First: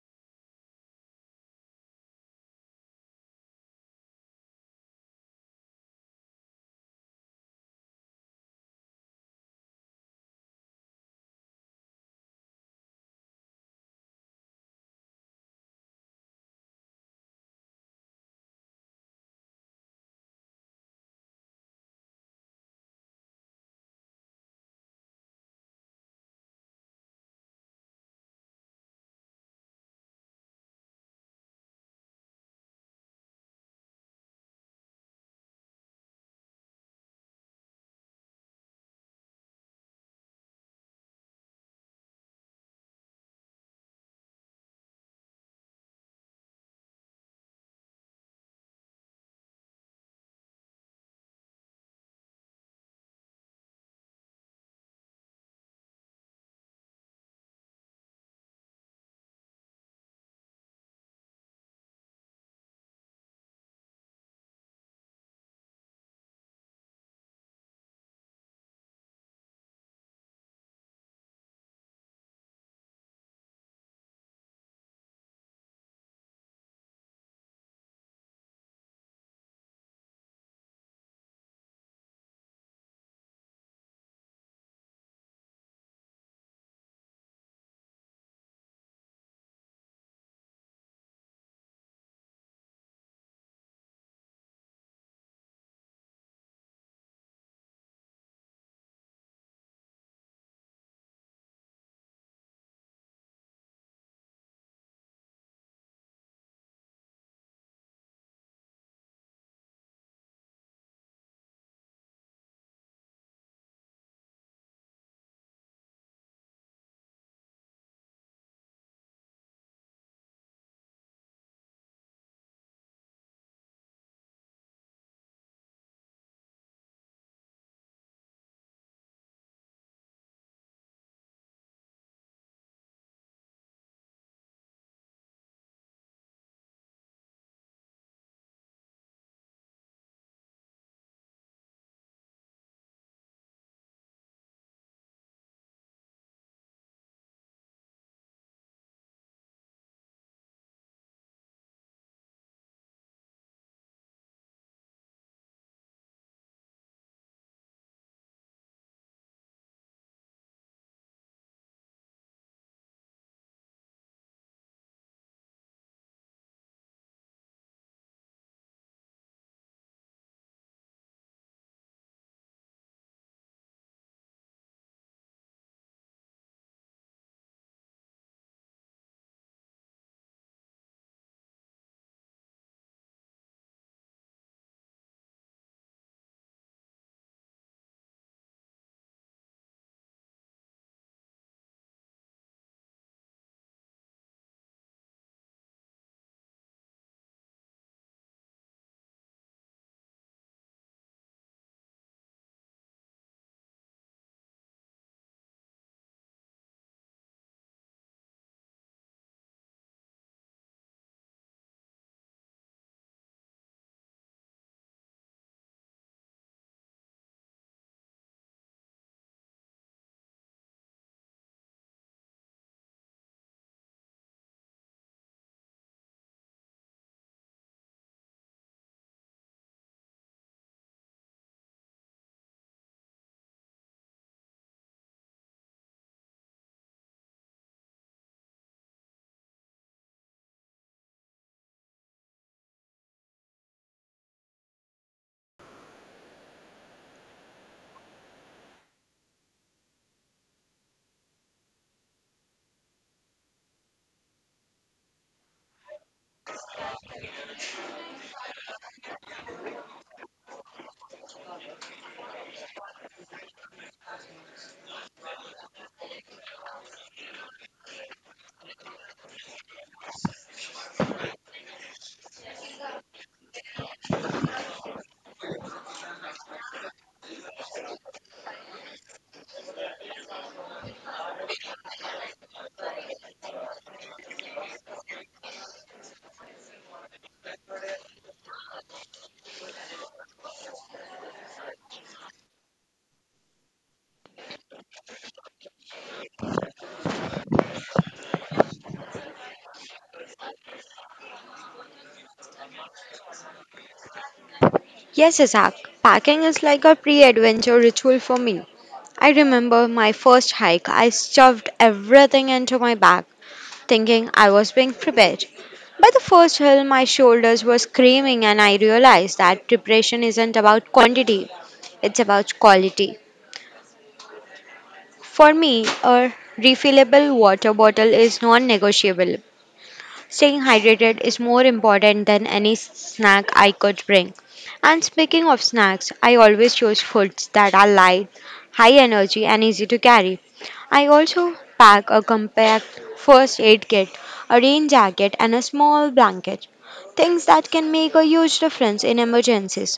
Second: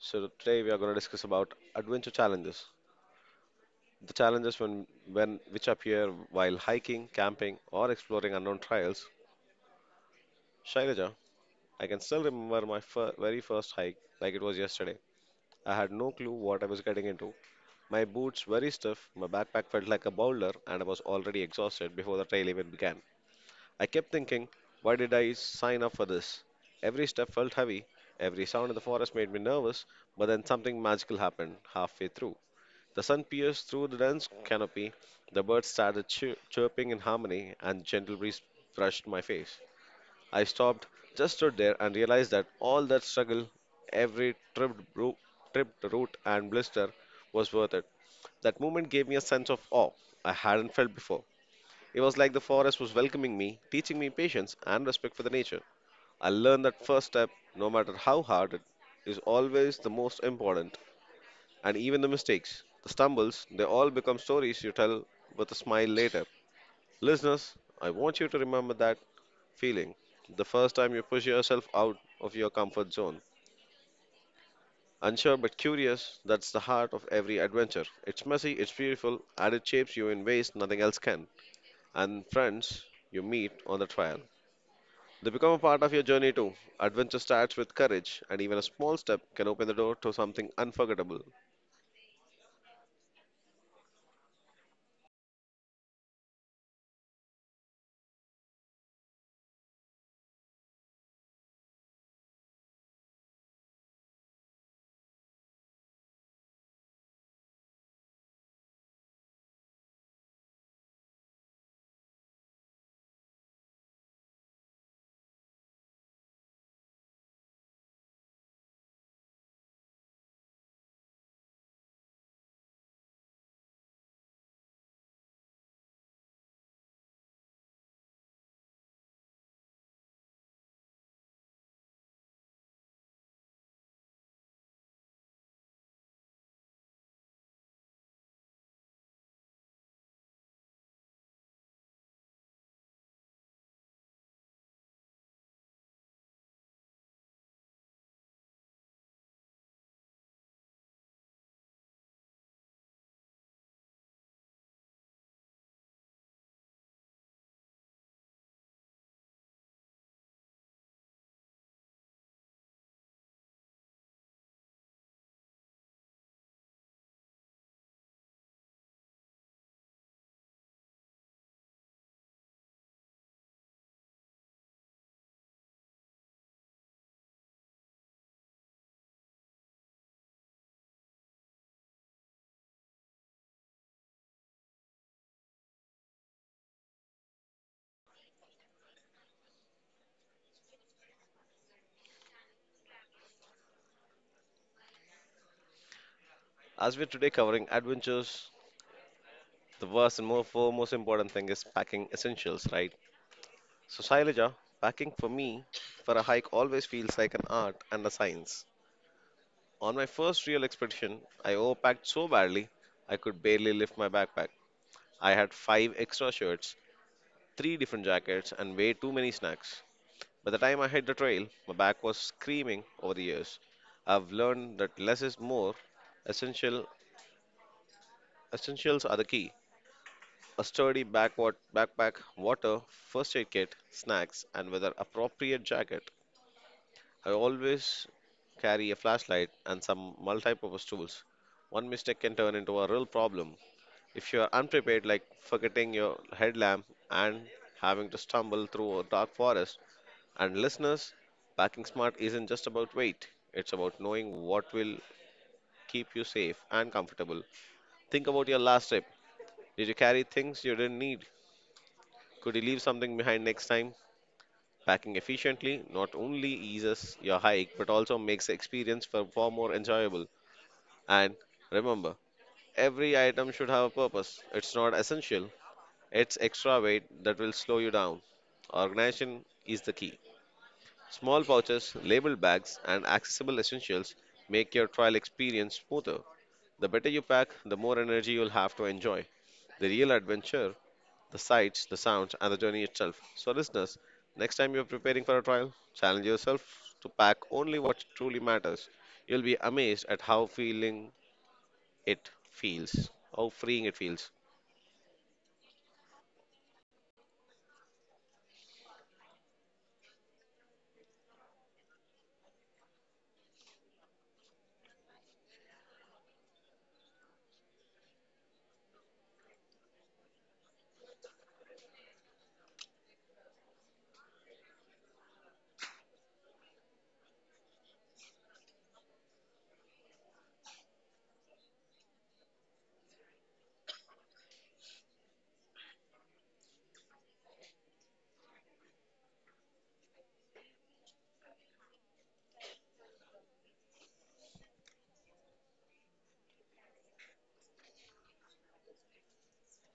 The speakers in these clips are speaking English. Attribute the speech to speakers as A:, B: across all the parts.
A: So today we are going to discuss about adventure challenges. The challenges when which appear while hiking, camping, or exploring unknown trails. Shailaja, I can still remember my very first hike like it was yesterday. I had no clue what I was getting into. My boots very stiff, my backpack felt like a boulder, and I was already exhausted before the trail even began. I kept thinking, why did I sign up for this? Every step felt heavy, every sound in the forest made me nervous, but then something magical happened halfway through. The sun pierced through the dense canopy, the birds started chirping in harmony, and gentle breeze brushed my face. I stopped, just stood there, and realized that all that struggle, every tripped root and blister, was worth it. That moment gave me a sense of awe I hadn't felt before. It was like the forest was welcoming me, teaching me patience and respect for the nature. I learned that first step, no matter how hard it is always the most important. And even the mistakes, the stumbles, they all become stories you tell with a smile later. Listeners, I want you to remember that feeling. The first time you push yourself out of your comfort zone. Unsure but curious, that's the heart of every adventure. It's messy, it's beautiful, and it shapes you in ways nothing else can. And friends, you meet on the trail. They become a part of your journey too. Adventure starts with courage, and even a small step can open the door to something unforgettable. As we're today covering adventures, the first and more foremost important thing is packing essentials, right? So, Shailaja, packing for me for a hike always feels like an art and a science. On my first real expedition, I overpacked so badly I could barely lift my backpack. I had five extra shirts, three different jackets, and way too many snacks. By the time I hit the trail, my back was screaming over the years. I've learned that less is more. Essential essentials are the key. A sturdy backward backpack, water, first aid kit, snacks, and whether appropriate jacket. I always carry a flashlight and some multi-purpose tools. One mistake can turn into a real problem if you are unprepared, like forgetting your headlamp and having to stumble through a dark forest. And listeners, packing smart isn't just about weight, it's about knowing what will keep you safe and comfortable. Think about your last trip. Did you carry things you didn't need? Could you leave something behind next time? Packing efficiently not only eases your hike but also makes the experience far far more enjoyable. And remember, every item should have a purpose. It's not essential, it's extra weight that will slow you down. Organization is the key. Small pouches, labeled bags, and accessible essentials make your trial experience smoother. The better you pack, the more energy you'll have to enjoy the real adventure, the sights, the sounds, and the journey itself. So, listeners, next time you're preparing for a trial, challenge yourself to pack only what truly matters. You'll be amazed at how it feels, how freeing it feels.
B: Yes, Isaac, packing is like a pre adventure ritual for me. I remember my first hike, I shoved everything into my bag, thinking I was being prepared. By the first hill, my shoulders were screaming, and I realized that preparation isn't about quantity, it's about quality. For me, a refillable water bottle is non negotiable. Staying hydrated is more important than any snack I could bring. And speaking of snacks, I always choose foods that are light, high energy, and easy to carry. I also pack a compact first aid kit, a rain jacket, and a small blanket. Things that can make a huge difference in emergencies.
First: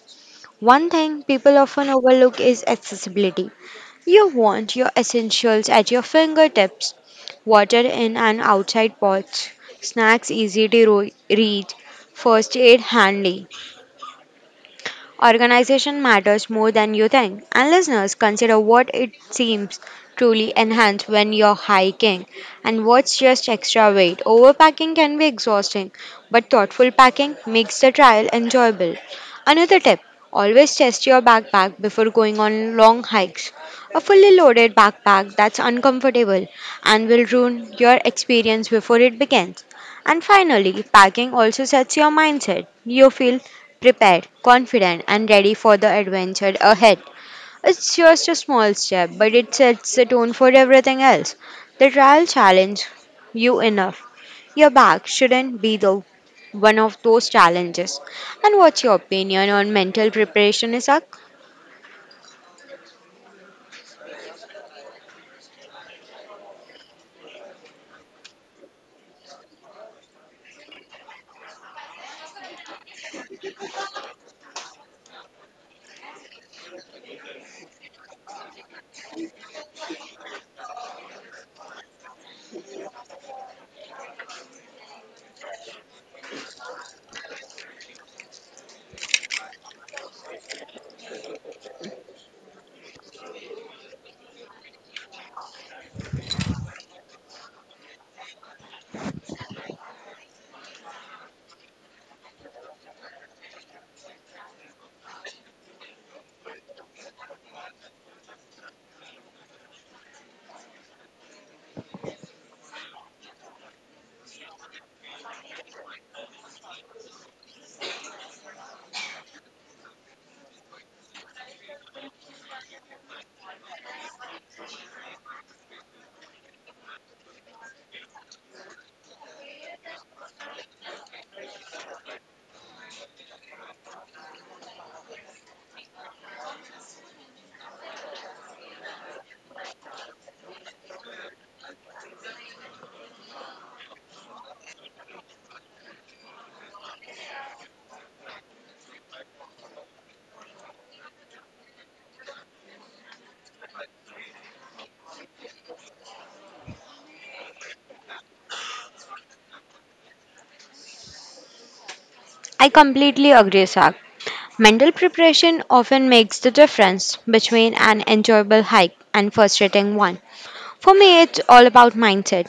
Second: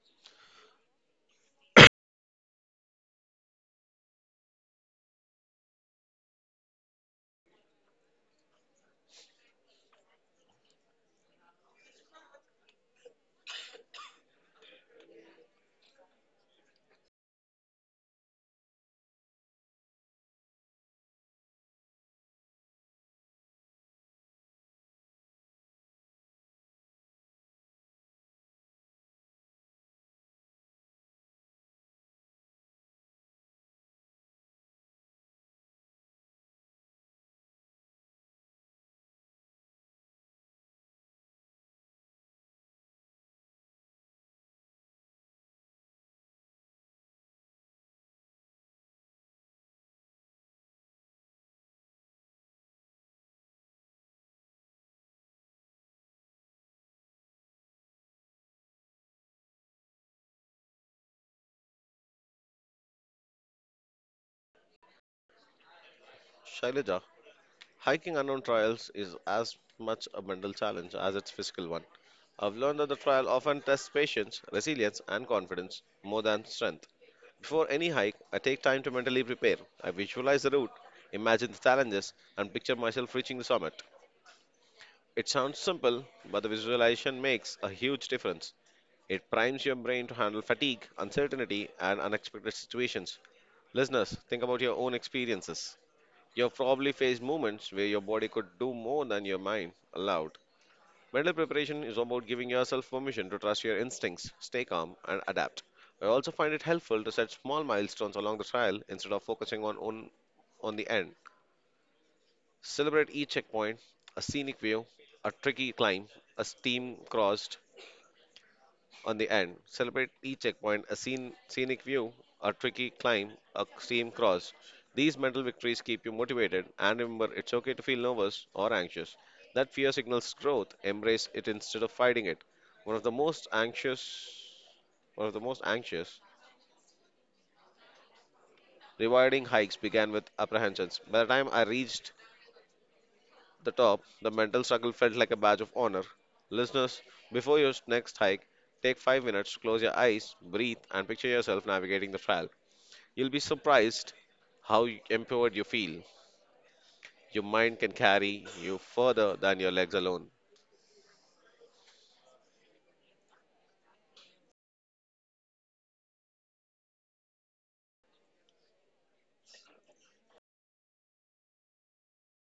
B: One thing people often overlook is accessibility. You want your essentials at your fingertips water in and outside pots, snacks easy to reach, first aid handy. Organization matters more than you think. And listeners, consider what it seems truly enhanced when you're hiking and what's just extra weight. Overpacking can be exhausting, but thoughtful packing makes the trial enjoyable. Another tip always test your backpack before going on long hikes. A fully loaded backpack that's uncomfortable and will ruin your experience before it begins. And finally, packing also sets your mindset. You feel prepared, confident, and ready for the adventure ahead. It's just a small step, but it sets the tone for everything else. The trial challenged you enough. Your back shouldn't be the one of those challenges. And what's your opinion on mental preparation, Isak?
A: Shailaja, hiking unknown trails is as much a mental challenge as its physical one. I've learned that the trial often tests patience, resilience, and confidence more than strength. Before any hike, I take time to mentally prepare. I visualize the route, imagine the challenges, and picture myself reaching the summit. It sounds simple, but the visualization makes a huge difference. It primes your brain to handle fatigue, uncertainty, and unexpected situations. Listeners, think about your own experiences. You've probably faced moments where your body could do more than your mind allowed. Mental preparation is about giving yourself permission to trust your instincts, stay calm, and adapt. I also find it helpful to set small milestones along the trail instead of focusing on the end. Celebrate each checkpoint, a scenic view, a tricky climb, a steam cross, on the end. Celebrate each checkpoint, a scenic view, a tricky climb, a steam cross. These mental victories keep you motivated, and remember, it's okay to feel nervous or anxious. That fear signals growth. Embrace it instead of fighting it. One of the most anxious, one of the most anxious, rewarding hikes began with apprehensions. By the time I reached the top, the mental struggle felt like a badge of honor. Listeners, before your next hike, take 5 minutes, close your eyes, breathe, and picture yourself navigating the trail. You'll be surprised how empowered you feel. Your mind can carry you further than your legs alone.
B: I completely agree, Isak. Mental preparation often makes the difference between an enjoyable hike and frustrating one. For me, it's all about mindset.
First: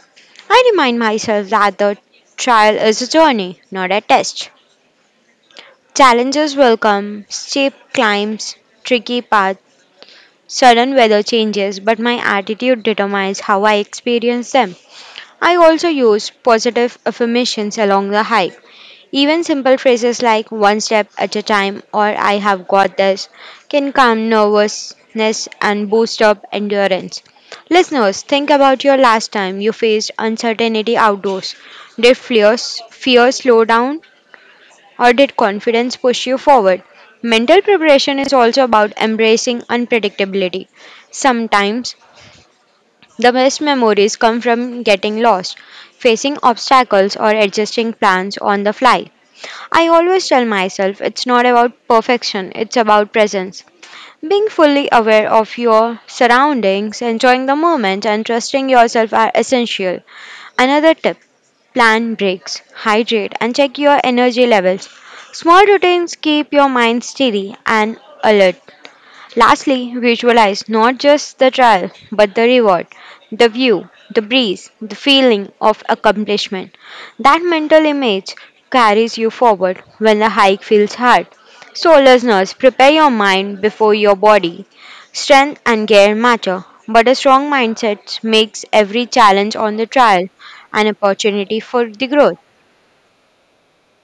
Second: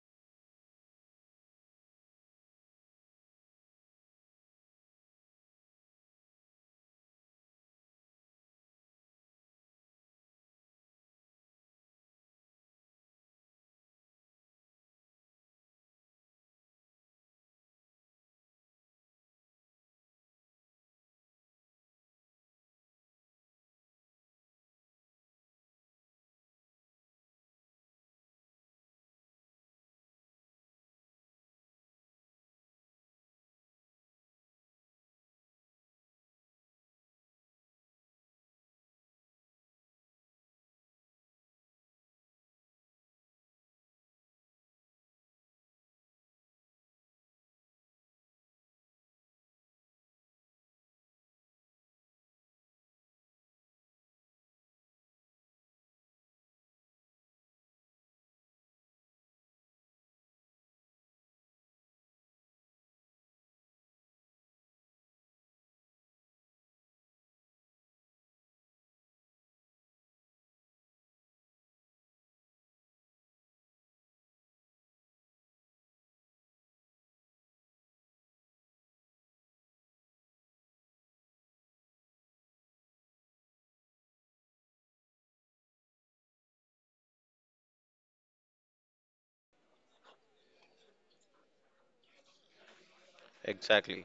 B: I remind myself that the trial is a journey, not a test. Challenges will come, steep climbs, tricky paths, sudden weather changes, but my attitude determines how I experience them. I also use positive affirmations along the hike. Even simple phrases like one step at a time or I have got this can calm nervousness and boost up endurance. Listeners, think about your last time you faced uncertainty outdoors. Did fear slow down or did confidence push you forward? Mental preparation is also about embracing unpredictability. Sometimes the best memories come from getting lost, facing obstacles, or adjusting plans on the fly. I always tell myself it's not about perfection, it's about presence. Being fully aware of your surroundings, enjoying the moment, and trusting yourself are essential. Another tip plan breaks, hydrate, and check your energy levels. Small routines keep your mind steady and alert. Lastly, visualize not just the trial, but the reward, the view, the breeze, the feeling of accomplishment. That mental image carries you forward when the hike feels hard. So, listeners, prepare your mind before your body. Strength and care matter, but a strong mindset makes every challenge on the trial an opportunity for the growth.
A: Exactly.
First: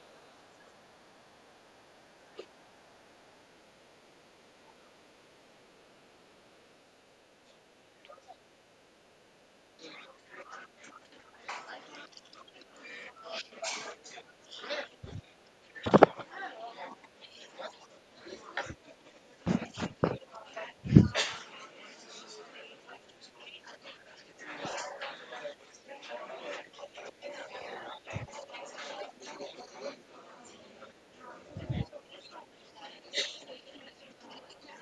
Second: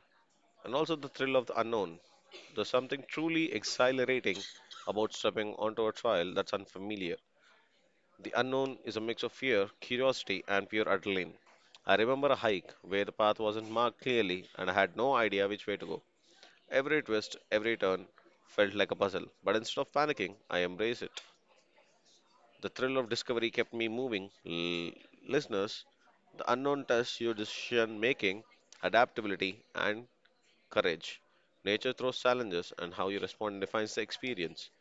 A: And also the thrill of the unknown. There's something truly exhilarating about stepping onto a trail that's unfamiliar. The unknown is a mix of fear, curiosity, and pure adrenaline. I remember a hike where the path wasn't marked clearly and I had no idea which way to go. Every twist, every turn felt like a puzzle, but instead of panicking, I embraced it. The thrill of discovery kept me moving. Listeners, the unknown tests your decision making, adaptability, and courage. Nature throws challenges, and how you respond defines the experience.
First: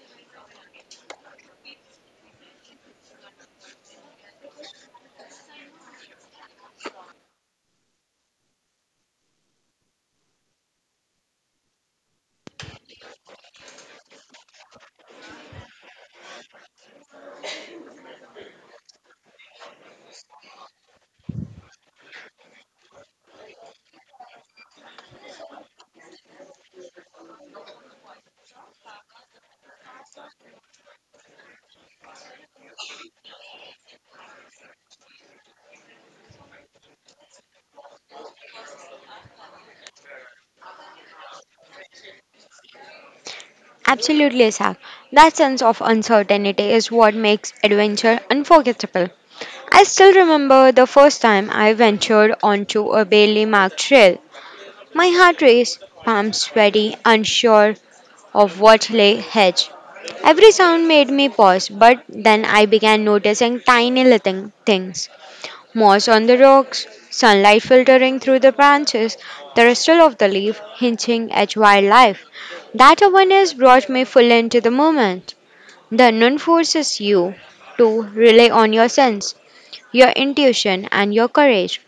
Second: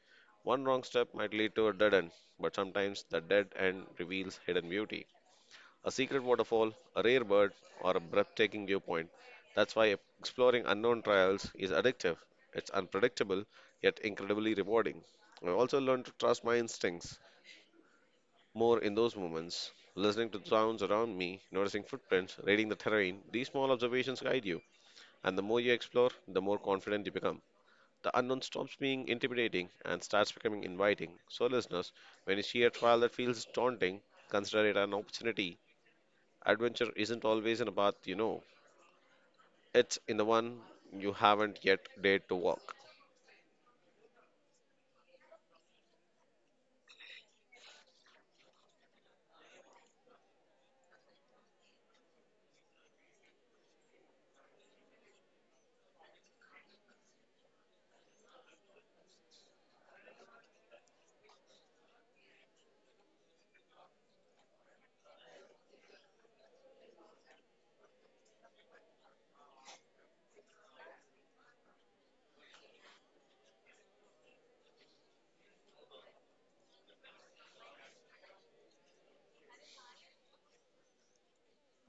A: One wrong step might lead to a dead end, but sometimes the dead end reveals hidden beauty. A secret waterfall, a rare bird, or a breathtaking viewpoint. That's why exploring unknown trials is addictive. It's unpredictable, yet incredibly rewarding. I also learned to trust my instincts more in those moments, listening to sounds around me, noticing footprints, reading the terrain. These small observations guide you, and the more you explore, the more confident you become. The unknown stops being intimidating and starts becoming inviting. So, listeners, when you see a trail that feels daunting, consider it an opportunity. Adventure isn't always in a path you know, it's in the one you haven't yet dared to walk.
B: Absolutely, Isaac. That sense of uncertainty is what makes adventure unforgettable. I still remember the first time I ventured onto a barely marked trail. My heart raced, palms sweaty, unsure of what lay ahead. Every sound made me pause, but then I began noticing tiny little things moss on the rocks, sunlight filtering through the branches, the rustle of the leaf hinting at wildlife. That awareness brought me full into the moment. The unknown forces you to rely on your sense, your intuition, and your courage.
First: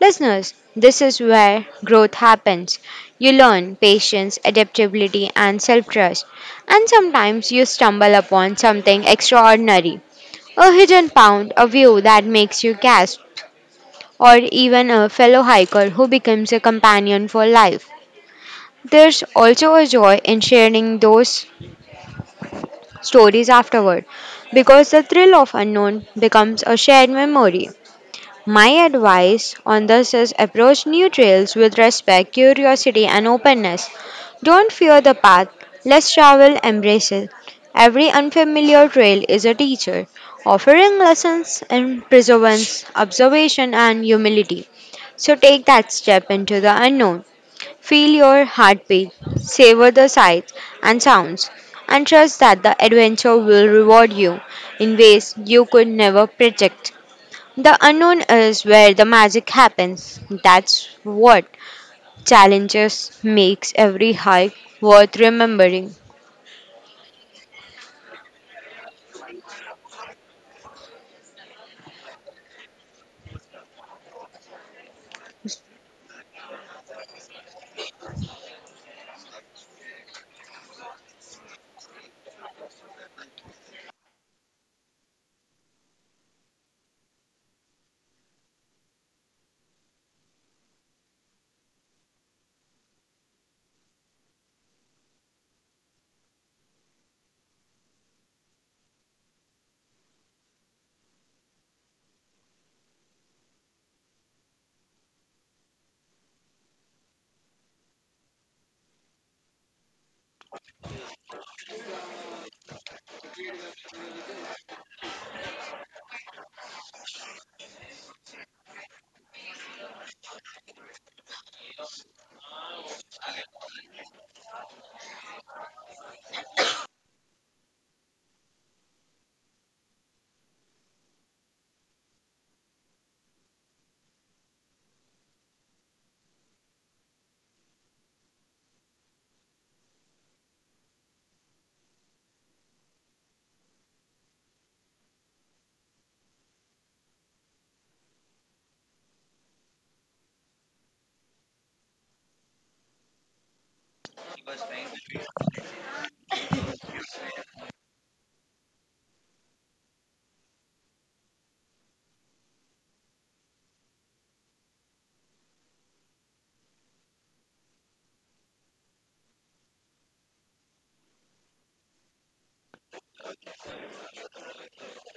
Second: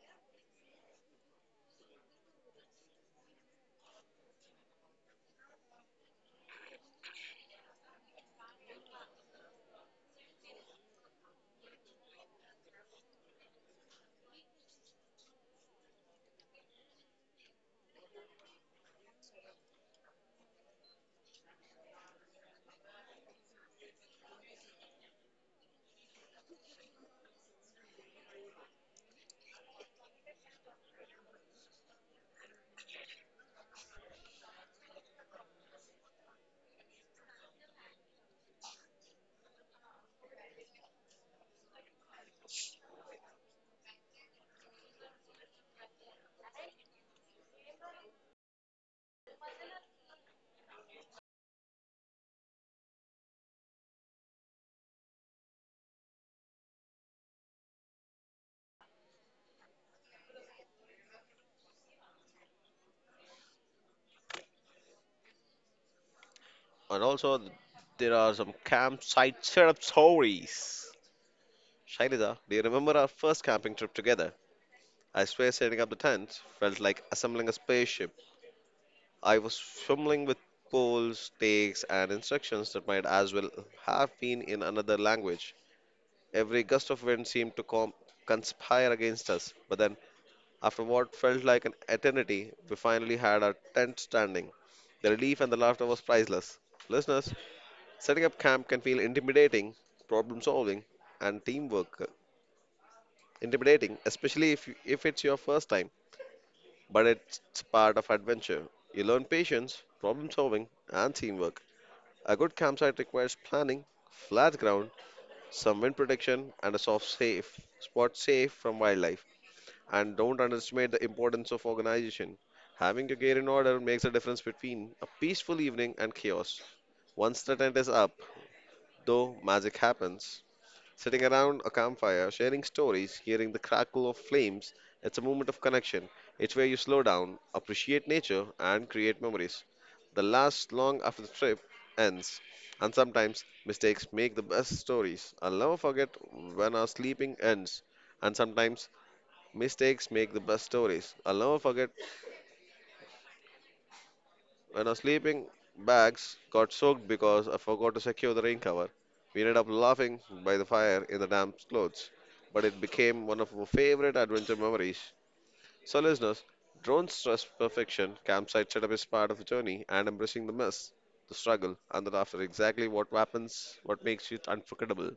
B: Listeners, this is where growth happens. You learn patience, adaptability, and self trust. And sometimes you stumble upon something extraordinary a hidden pound, a view that makes you gasp, or even a fellow hiker who becomes a companion for life. There's also a joy in sharing those stories afterward because the thrill of unknown becomes a shared memory. My advice on this is approach new trails with respect, curiosity, and openness. Don't fear the path, less travel, embrace it. Every unfamiliar trail is a teacher, offering lessons in perseverance, observation, and humility. So take that step into the unknown. Feel your heartbeat, savor the sights and sounds, and trust that the adventure will reward you in ways you could never predict. The unknown is where the magic happens. That's what challenges makes every hike worth remembering.
A: And also, there are some campsite setup stories. Shailija, do you remember our first camping trip together? I swear setting up the tent felt like assembling a spaceship. I was fumbling with poles, stakes, and instructions that might as well have been in another language. Every gust of wind seemed to conspire against us, but then, after what felt like an eternity, we finally had our tent standing. The relief and the laughter was priceless. Listeners, setting up camp can feel intimidating, problem solving, and teamwork intimidating, especially if it's your first time, but it's part of adventure. You learn patience, problem solving, and teamwork. A good campsite requires planning, flat ground, some wind protection, and a soft safe spot safe from wildlife. And don't underestimate the importance of organization. Having your gear in order makes a difference between a peaceful evening and chaos. Once the tent is up, though, magic happens. Sitting around a campfire, sharing stories, hearing the crackle of flames, it's a moment of connection. It's where you slow down, appreciate nature, and create memories. The last long after the trip ends, and sometimes mistakes make the best stories. I'll never forget when our sleeping ends, and sometimes mistakes make the best stories. I'll never forget when our sleeping bags got soaked because I forgot to secure the rain cover. We ended up laughing by the fire in the damp clothes, but it became one of our favorite adventure memories. So, listeners, don't stress perfection. Campsite setup is part of the journey, and embracing the mess, the struggle, and the laughter exactly what happens, what makes it unforgettable.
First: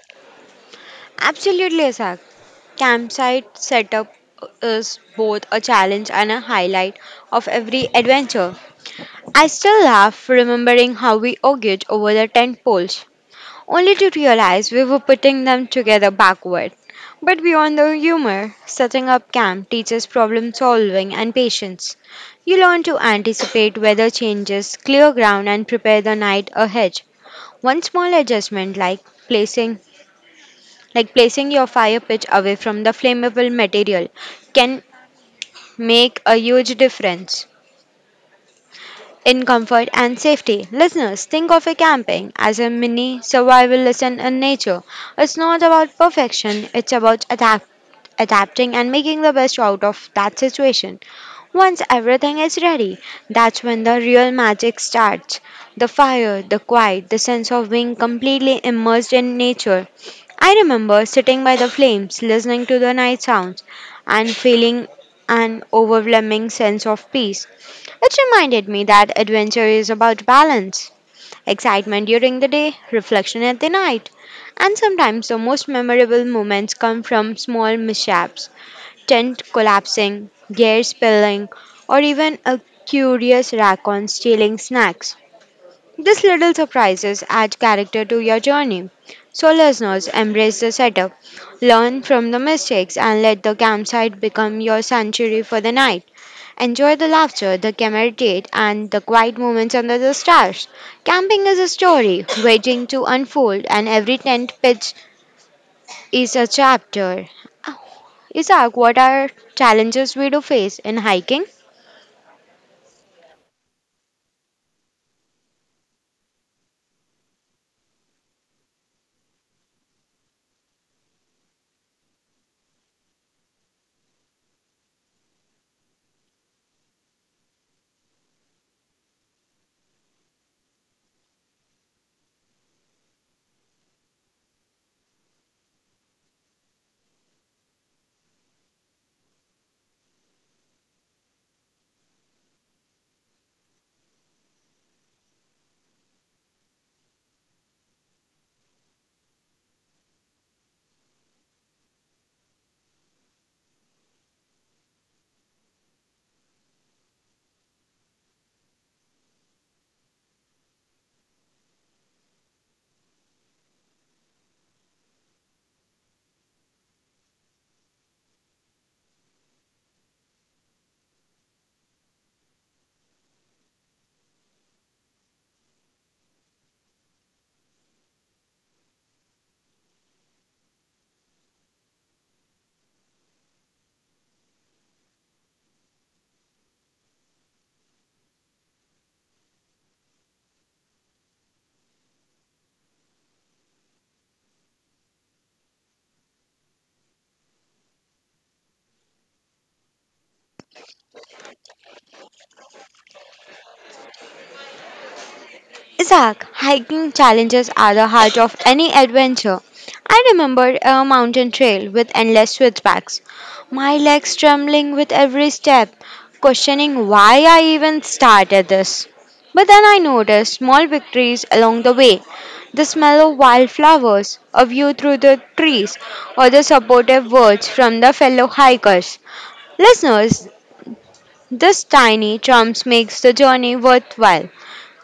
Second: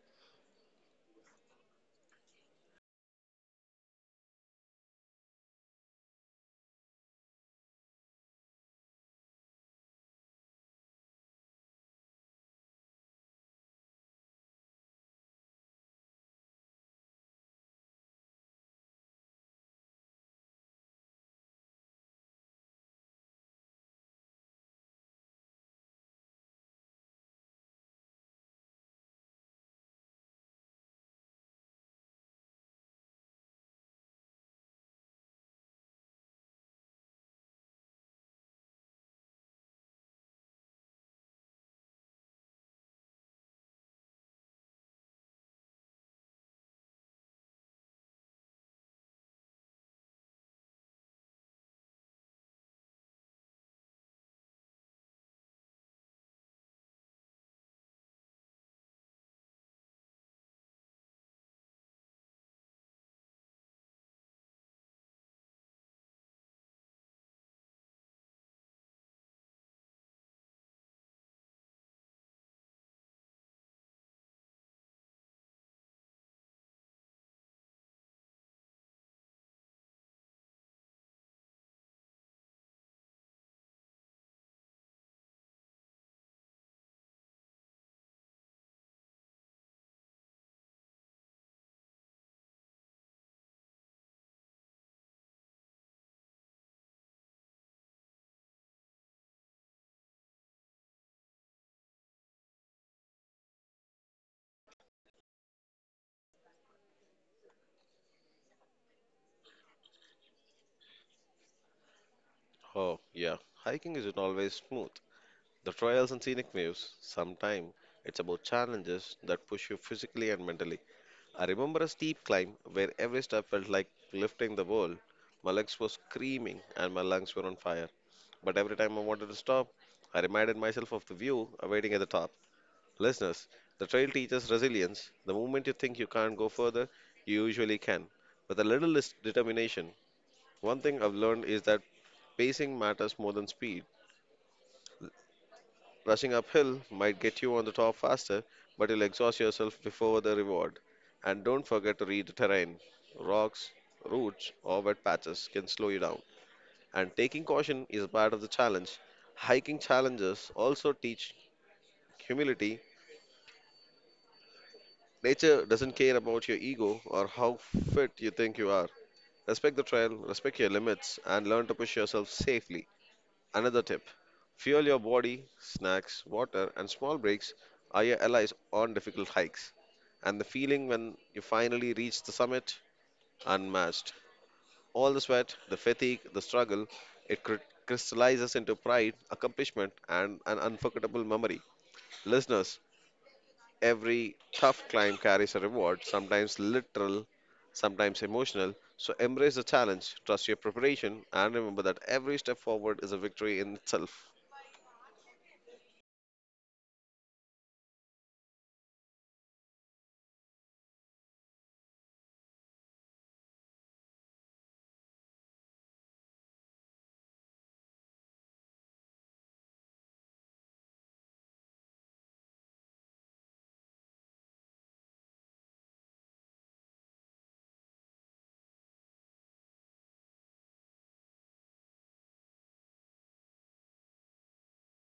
B: Absolutely, Asak. Campsite setup is both a challenge and a highlight of every adventure. I still laugh remembering how we argued over the tent poles, only to realize we were putting them together backward. But beyond the humor, setting up camp teaches problem solving and patience. You learn to anticipate weather changes, clear ground and prepare the night ahead. One small adjustment like placing your fire pit away from the flammable material can make a huge difference in comfort and safety. Listeners, think of a camping as a mini survival lesson in nature. It's not about perfection, it's about adapting and making the best out of that situation. Once everything is ready, that's when the real magic starts. The fire, the quiet, the sense of being completely immersed in nature. I remember sitting by the flames, listening to the night sounds, and feeling an overwhelming sense of peace. It reminded me that adventure is about balance, excitement during the day, reflection at the night. And sometimes the most memorable moments come from small mishaps, tent collapsing, gear spilling, or even a curious raccoon stealing snacks. These little surprises add character to your journey. So, listeners, embrace the setup, learn from the mistakes, and let the campsite become your sanctuary for the night. Enjoy the laughter, the camaraderie, and the quiet moments under the stars. Camping is a story waiting to unfold, and every tent pitch is a chapter. Isaac, what are challenges we do face in hiking?
A: Oh, yeah, hiking isn't always smooth. The trails and scenic views, sometimes it's about challenges that push you physically and mentally. I remember a steep climb where every step felt like lifting the world. My legs were screaming and my lungs were on fire. But every time I wanted to stop, I reminded myself of the view awaiting at the top. Listeners, the trail teaches resilience. The moment you think you can't go further, you usually can. With a little determination, one thing I've learned is that pacing matters more than speed. Rushing uphill might get you on the top faster, but you'll exhaust yourself before the reward. And don't forget to read the terrain. Rocks, roots, or wet patches can slow you down. And taking caution is a part of the challenge. Hiking challenges also teach humility. Nature doesn't care about your ego or how fit you think you are. Respect the trail, respect your limits, and learn to push yourself safely. Another tip, fuel your body, snacks, water, and small breaks are your allies on difficult hikes. And the feeling when you finally reach the summit, unmatched. All the sweat, the fatigue, the struggle, it crystallizes into pride, accomplishment, and an unforgettable memory. Listeners, every tough climb carries a reward, sometimes literal, sometimes emotional. So embrace the challenge, trust your preparation, and remember that every step forward is a victory in itself.
B: Isaac, hiking challenges are the heart of any adventure. I remember a mountain trail with endless switchbacks, my legs trembling with every step, questioning why I even started this. But then I noticed small victories along the way the smell of wildflowers, a view through the trees, or the supportive words from the fellow hikers. Listeners, this tiny triumph makes the journey worthwhile.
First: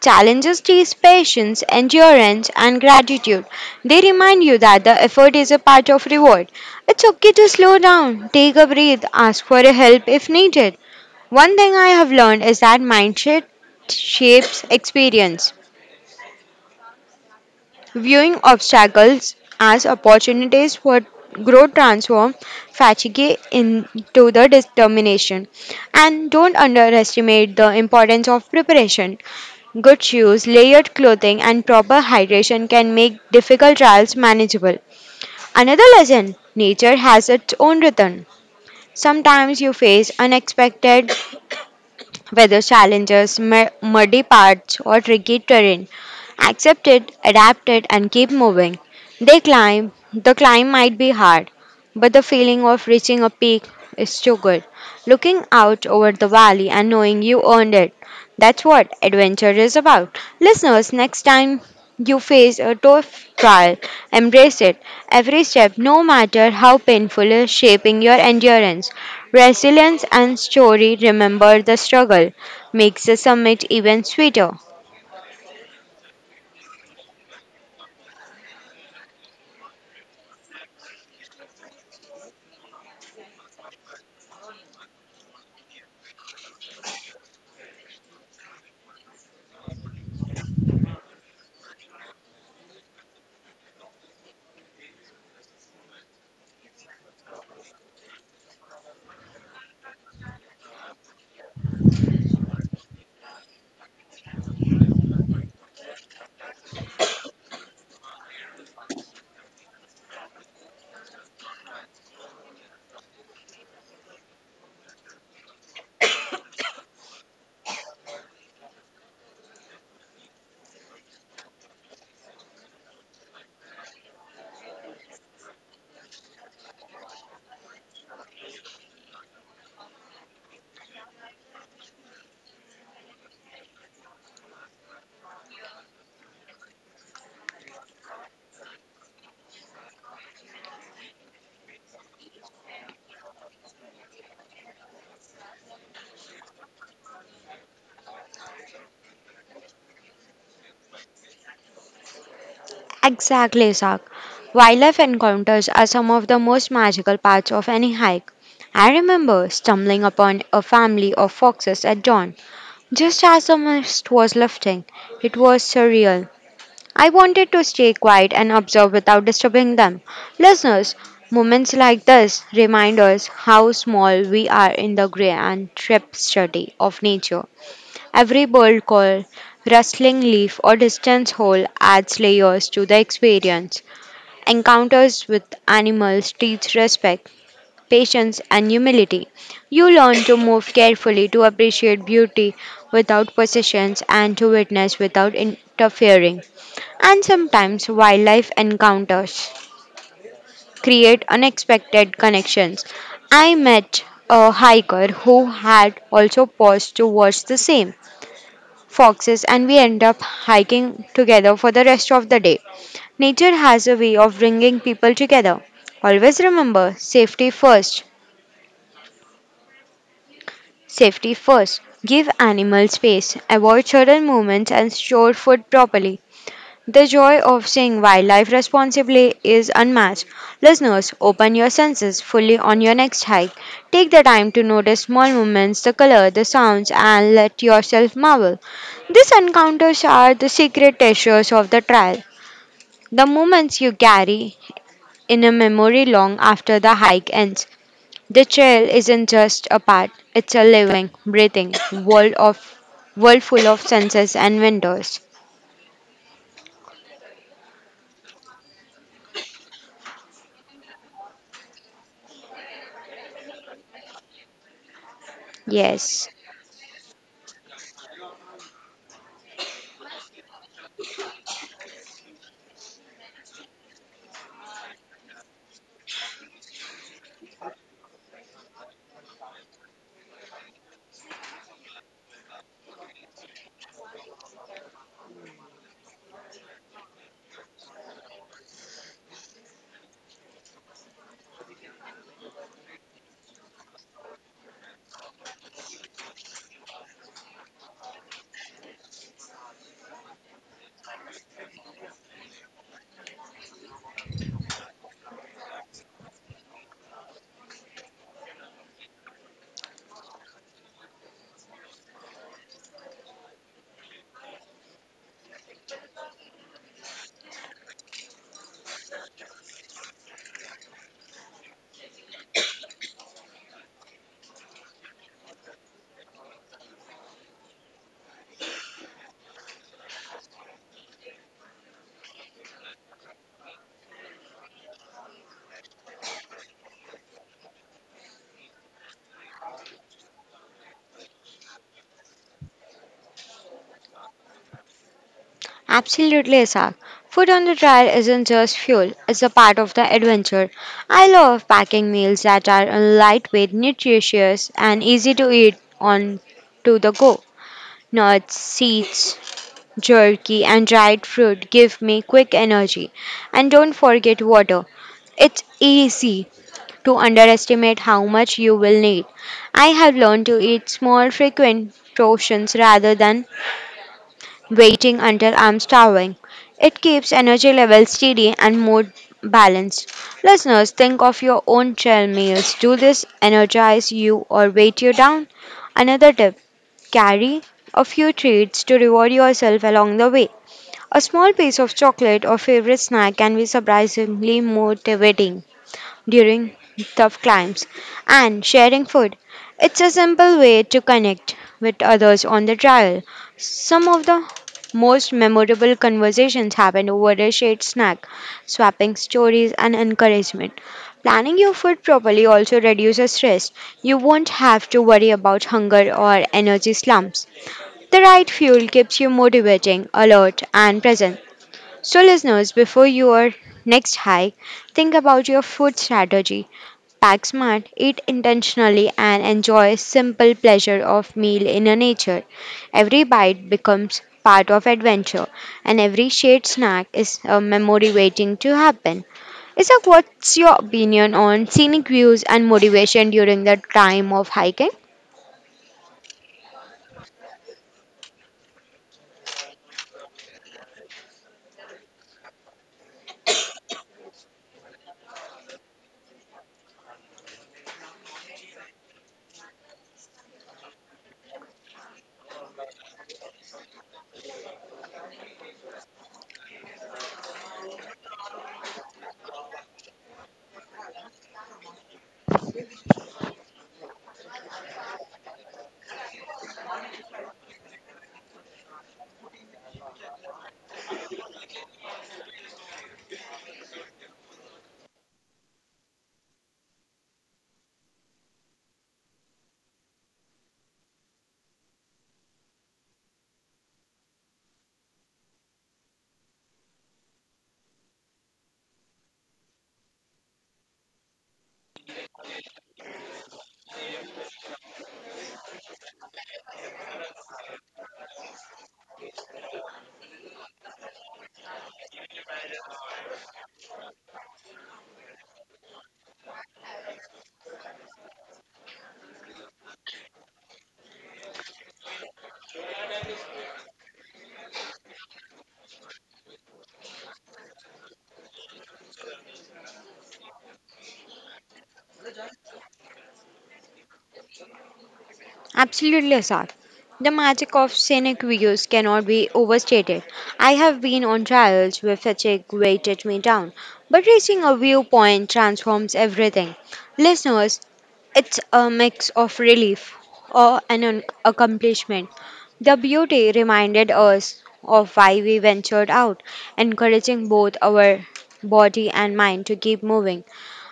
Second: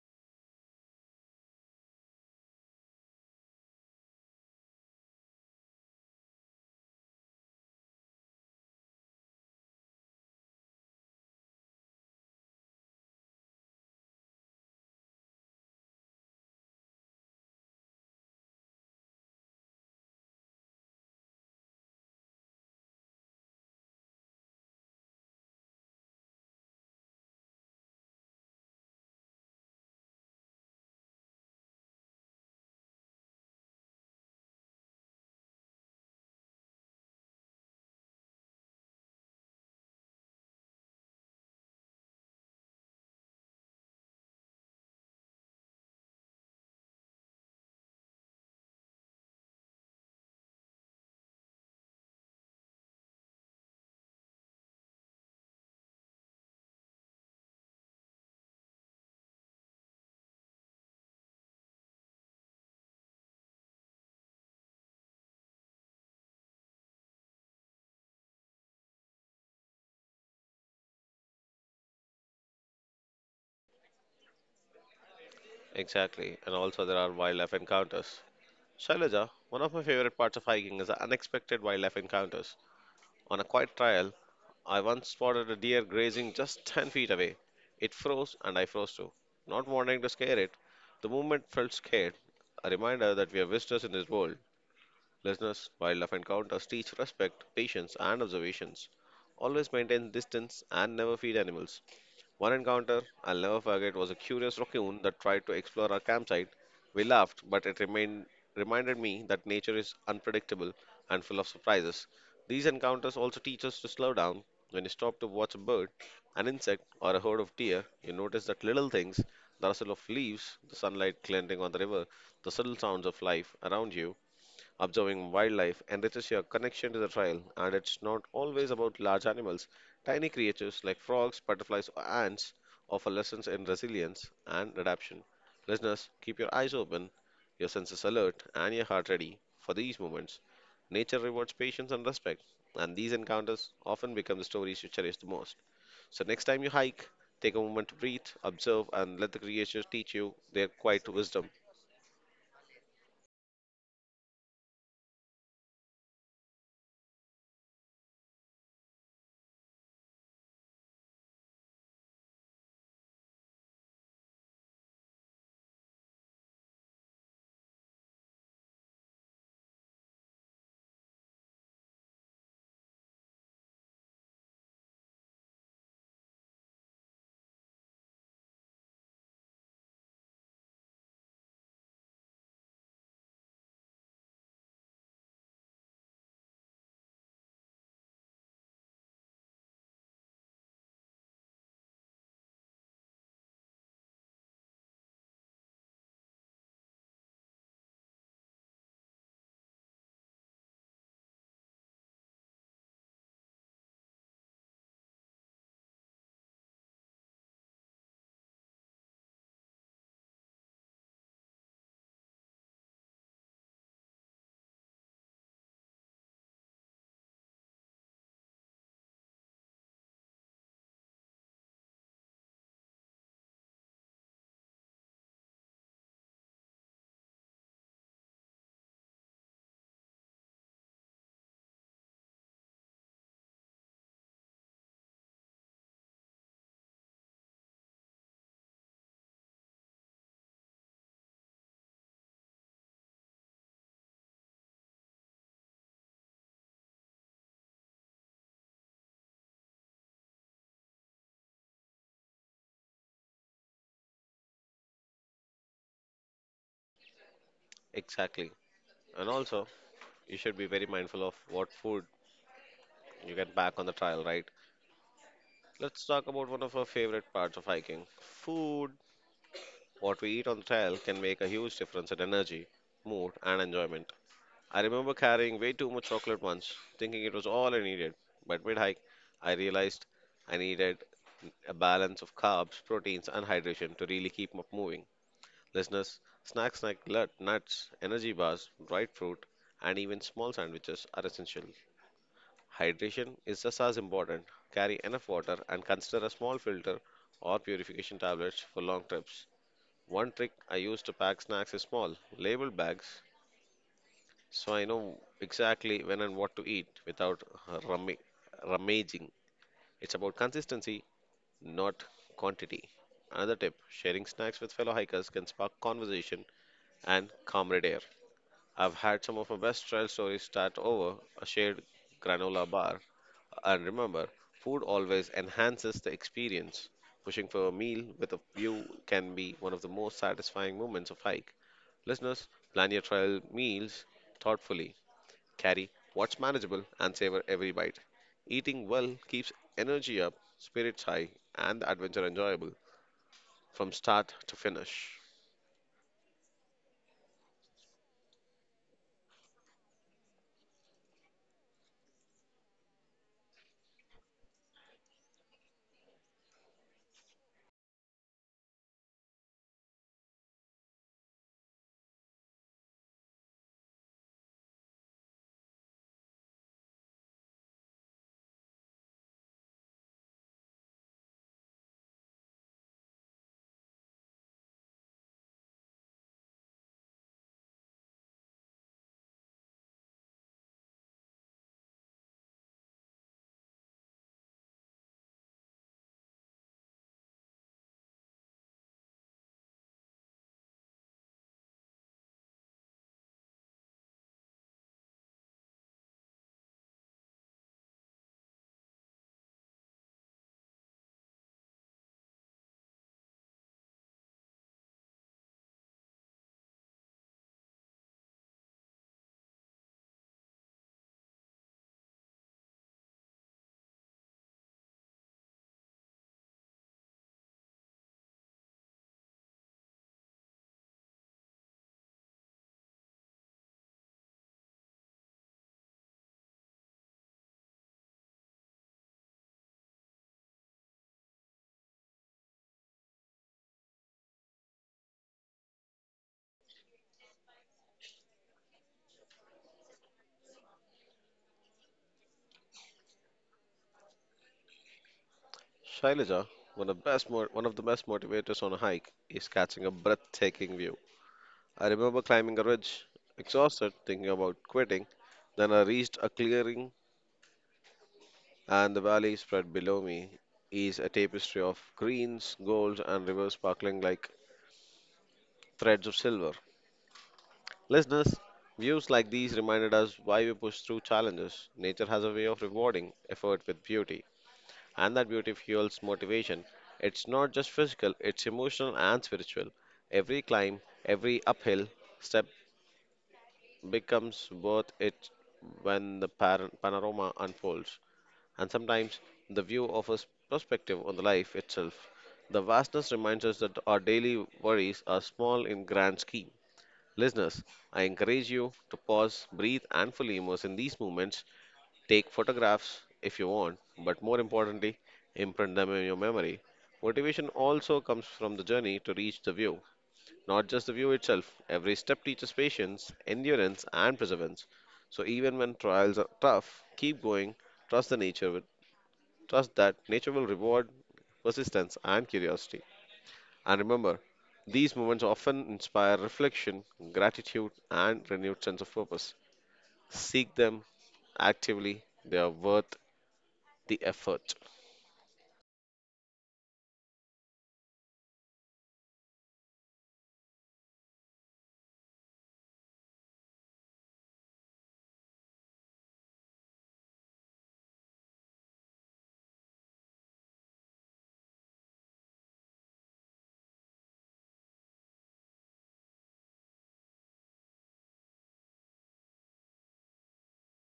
B: Challenges teach patience, endurance, and gratitude. They remind you that the effort is a part of reward. It's okay to slow down, take a breath, ask for a help if needed. One thing I have learned is that mindset shapes experience viewing obstacles as opportunities for growth transform fatigue into the determination and don't underestimate the importance of preparation good shoes layered clothing and proper hydration can make difficult trials manageable another lesson nature has its own rhythm sometimes you face unexpected weather challenges, muddy paths, or tricky terrain. Accept it, adapt it, and keep moving. They climb. The climb might be hard, but the feeling of reaching a peak is too good. Looking out over the valley and knowing you earned it. That's what adventure is about. Listeners, next time you face a tough trial, embrace it. Every step, no matter how painful, is shaping your endurance, resilience, and story. Remember the struggle makes the summit even sweeter.
A: Exactly, and also there are wildlife encounters. Shailaja, one of my favorite parts of hiking is the unexpected wildlife encounters. On a quiet trail, I once spotted a deer grazing just 10 feet away. It froze and I froze too. Not wanting to scare it, the movement felt scared. A reminder that we are visitors in this world. Listeners, wildlife encounters teach respect, patience, and observations. Always maintain distance and never feed animals. One encounter I'll never forget was a curious raccoon that tried to explore our campsite. We laughed, but it remained, reminded me that nature is unpredictable and full of surprises. These encounters also teach us to slow down. When you stop to watch a bird, an insect, or a herd of deer, you notice that little things, the rustle of leaves, the sunlight glinting on the river, the subtle sounds of life around you. Observing wildlife enriches your connection to the trail, and it's not always about large animals. Tiny creatures like frogs, butterflies, or ants offer lessons in resilience and adaptation. Listeners, keep your eyes open, your senses alert, and your heart ready for these moments. Nature rewards patience and respect, and these encounters often become the stories you cherish the most. So, next time you hike, take a moment to breathe, observe, and let the creatures teach you their quiet wisdom.
B: Exactly, Sak. Wildlife encounters are some of the most magical parts of any hike. I remember stumbling upon a family of foxes at dawn, just as the mist was lifting. It was surreal I wanted to stay quiet and observe without disturbing them. Listeners, moments like this remind us how small we are in the grey and tragedy of nature. Every bird call, rustling leaf, or distant howl adds layers to the experience. Encounters with animals teach respect patience, and humility. You learn to move carefully, to appreciate beauty without possessions, and to witness without interfering. And sometimes wildlife encounters create unexpected connections. I met a hiker who had also paused to watch the same foxes, and we end up hiking together for the rest of the day. Nature has a way of bringing people together. Always remember safety first Safety first. Give animals space. Avoid sudden movements and store food properly. The joy of seeing wildlife responsibly is unmatched. Listeners, open your senses fully on your next hike. Take the time to notice small movements, the color, the sounds, and let yourself marvel. These encounters are the secret treasures of the trail. The moments you carry in a memory long after the hike ends. The trail isn't just a path, it's a living, breathing world of world full of senses and windows.
A: Exactly. And also, you should be very mindful of what food you get back on the trail, right? Let's talk
B: Yes,
A: about one of our favorite parts of hiking food. What we eat on the trail can make a huge difference in energy, mood, and enjoyment. I remember carrying way too much chocolate once, thinking it was all I needed. But mid hike, I realized I needed a balance of carbs, proteins, and hydration to really keep up moving. Listeners, snacks like nuts, energy bars, dried fruit, and even small sandwiches are essential. Hydration is just as important. Carry enough water and consider a small filter or purification tablets for long trips. One trick I use to pack snacks is small, labeled bags so I know exactly when and what to eat without rummi- rummaging. It's about consistency, not quantity. Another tip, sharing snacks with fellow hikers can spark conversation and camaraderie. I've had some of my best trail stories start over a shared granola bar. And remember, food always enhances the experience. Pushing for a meal with a view can be one of the most satisfying moments of hike. Listeners, plan your trail meals thoughtfully, carry what's manageable, and savor every bite. Eating well keeps energy up, spirits high, and the adventure enjoyable from start to finish.
B: absolutely, Isaac. Food on the trail isn't just fuel, it's a part of the adventure. I love packing meals that are lightweight, nutritious, and easy to eat on to the go. Nuts, seeds, jerky, and dried fruit give me quick energy. And don't forget water. It's easy to underestimate how much you will need. I have learned to eat small, frequent portions rather than waiting until I'm starving. It keeps energy levels steady and mood balanced. Listeners, think of your own trail meals. Do this energize you or weight you down? Another tip carry a few treats to reward yourself along the way. A small piece of chocolate or favorite snack can be surprisingly motivating during tough climbs, and sharing food. It's a simple way to connect with others on the trail. Some of the most memorable conversations happen over a shared snack, swapping stories and encouragement. Planning your food properly also reduces stress. You won't have to worry about hunger or energy slumps. The right fuel keeps you motivating, alert, and present. So, listeners, before your next hike, think about your food strategy. Pack smart, eat intentionally, and enjoy simple pleasure of meal in a nature. Every bite becomes part of adventure, and every shared snack is a memory waiting to happen. Isak, what's your opinion on scenic views and motivation during the time of hiking?
A: Shailaja, one of the best motivators on a hike is catching a breathtaking view. I remember climbing a ridge, exhausted, thinking about quitting. Then I reached a clearing, and the valley spread below me is a tapestry of greens, golds, and rivers sparkling like threads of silver. Listeners, views like these reminded us why we push through challenges. Nature has a way of rewarding effort with beauty, and that beauty fuels motivation. It's not just physical, it's emotional and spiritual. Every climb, every uphill step becomes worth it when the panorama unfolds, and sometimes the view offers perspective on the life itself. The vastness reminds us that our daily worries are small in grand scheme. Listeners, I encourage you to pause, breathe, and fully immerse in these moments. Take photographs if you want, but more importantly, imprint them in your memory. Motivation also comes from the journey to reach the view, not just the view itself. Every step teaches patience, endurance, and perseverance. So even when trials are tough, keep going, trust the nature, will- trust that nature will reward persistence and curiosity. And remember, these moments often inspire reflection, gratitude, and renewed sense of purpose. Seek them actively, they are worth the effort.
B: Absolutely, Asad. The magic of scenic views cannot be overstated. I have been on trials where fatigue weighted me down, but reaching a viewpoint transforms everything. Listeners, it's a mix of relief or an accomplishment. The beauty reminded us of why we ventured out, encouraging both our body and mind to keep moving.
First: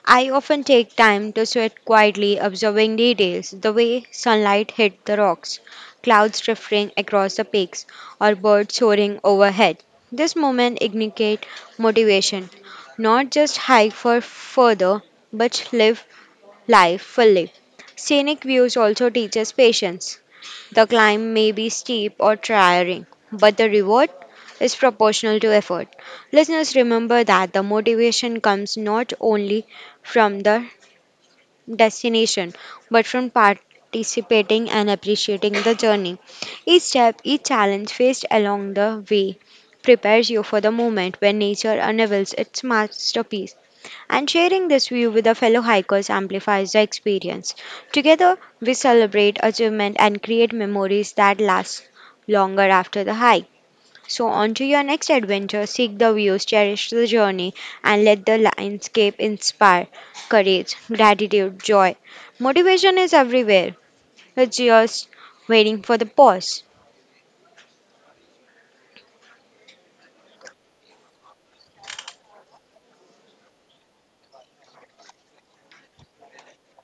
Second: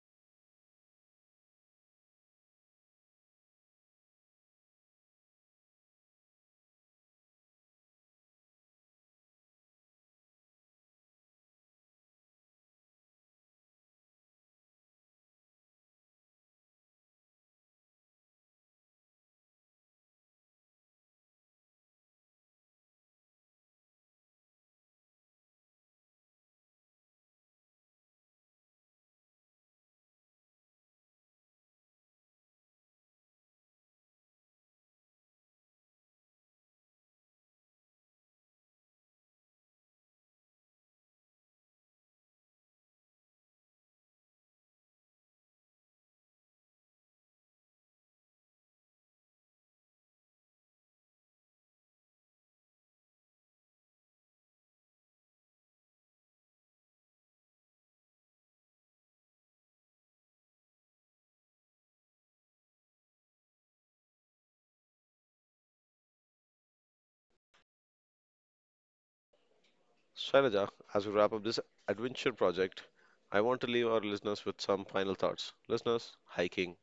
B: I often take time to sit quietly observing details, the way sunlight hit the rocks, clouds drifting across the peaks, or birds soaring overhead. This moment indicate motivation, not just hike for further, but live life fully. Scenic views also teaches patience. The climb may be steep or tiring, but the reward is proportional to effort. Listeners, remember that the motivation comes not only from the destination, but from participating and appreciating the journey. Each step, each challenge faced along the way prepares you for the moment when nature unravels its masterpiece and sharing this view with our fellow hikers amplifies the experience. Together, we celebrate achievement and create memories that last longer after the hike. So, on to your next adventure. Seek the views, cherish the journey, and let the landscape inspire courage, gratitude, joy. Motivation is everywhere. It's just waiting for the pause.
A: Shailaja, as we wrap up this adventure project, I want to leave our listeners with some final thoughts. Listeners, hiking,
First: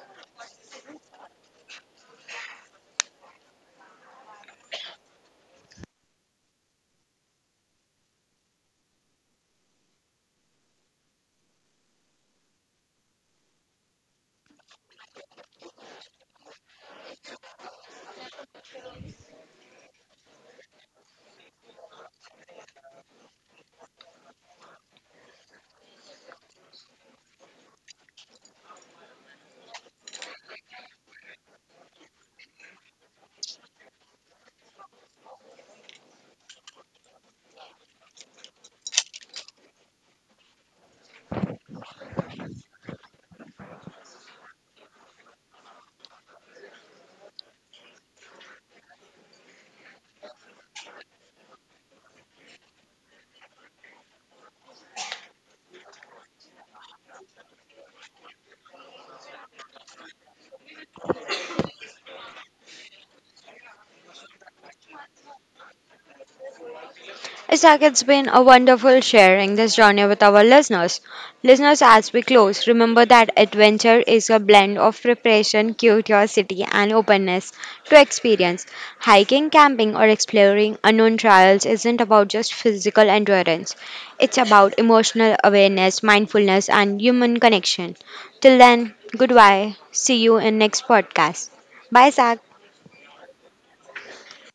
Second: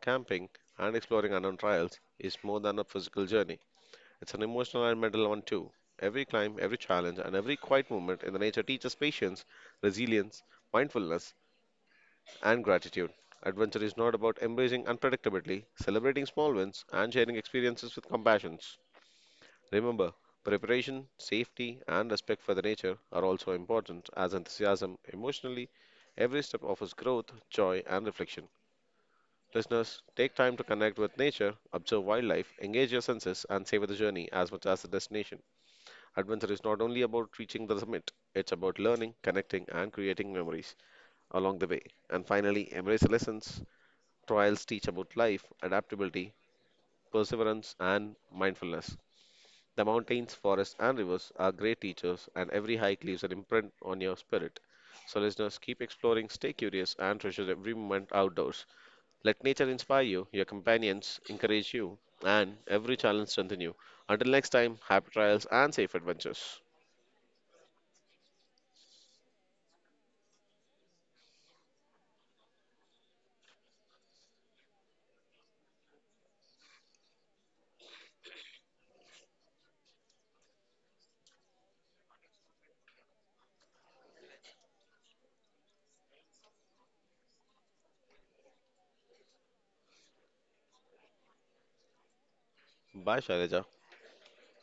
A: camping, and exploring unknown trails is more than a physical journey. It's an emotional and mental one too. Every climb, every challenge, and every quiet moment in the nature teaches patience, resilience, mindfulness, and gratitude. Adventure is not about embracing unpredictability, celebrating small wins, and sharing experiences with compassion. Remember, preparation, safety, and respect for the nature are also important as enthusiasm emotionally. Every step offers growth, joy, and reflection. Listeners, take time to connect with nature, observe wildlife, engage your senses, and savor the journey as much as the destination. Adventure is not only about reaching the summit, it's about learning, connecting, and creating memories along the way. And finally, embrace the lessons trials teach about life, adaptability, perseverance, and mindfulness. The mountains, forests, and rivers are great teachers, and every hike leaves an imprint on your spirit. So, listeners, keep exploring, stay curious, and treasure every moment outdoors. Let nature inspire you, your companions encourage you, and every challenge strengthen you. Until next time, happy trials and safe adventures.
B: Isaac, it's been a wonderful sharing this journey with our listeners. Listeners, as we close, remember that adventure is a blend of preparation, curiosity, and openness to experience. Hiking, camping, or exploring unknown trials isn't about just physical endurance, it's about emotional awareness, mindfulness, and human connection. Till then, goodbye. See you in next podcast. Bye, Isaac.
A: Bye, Shailaja.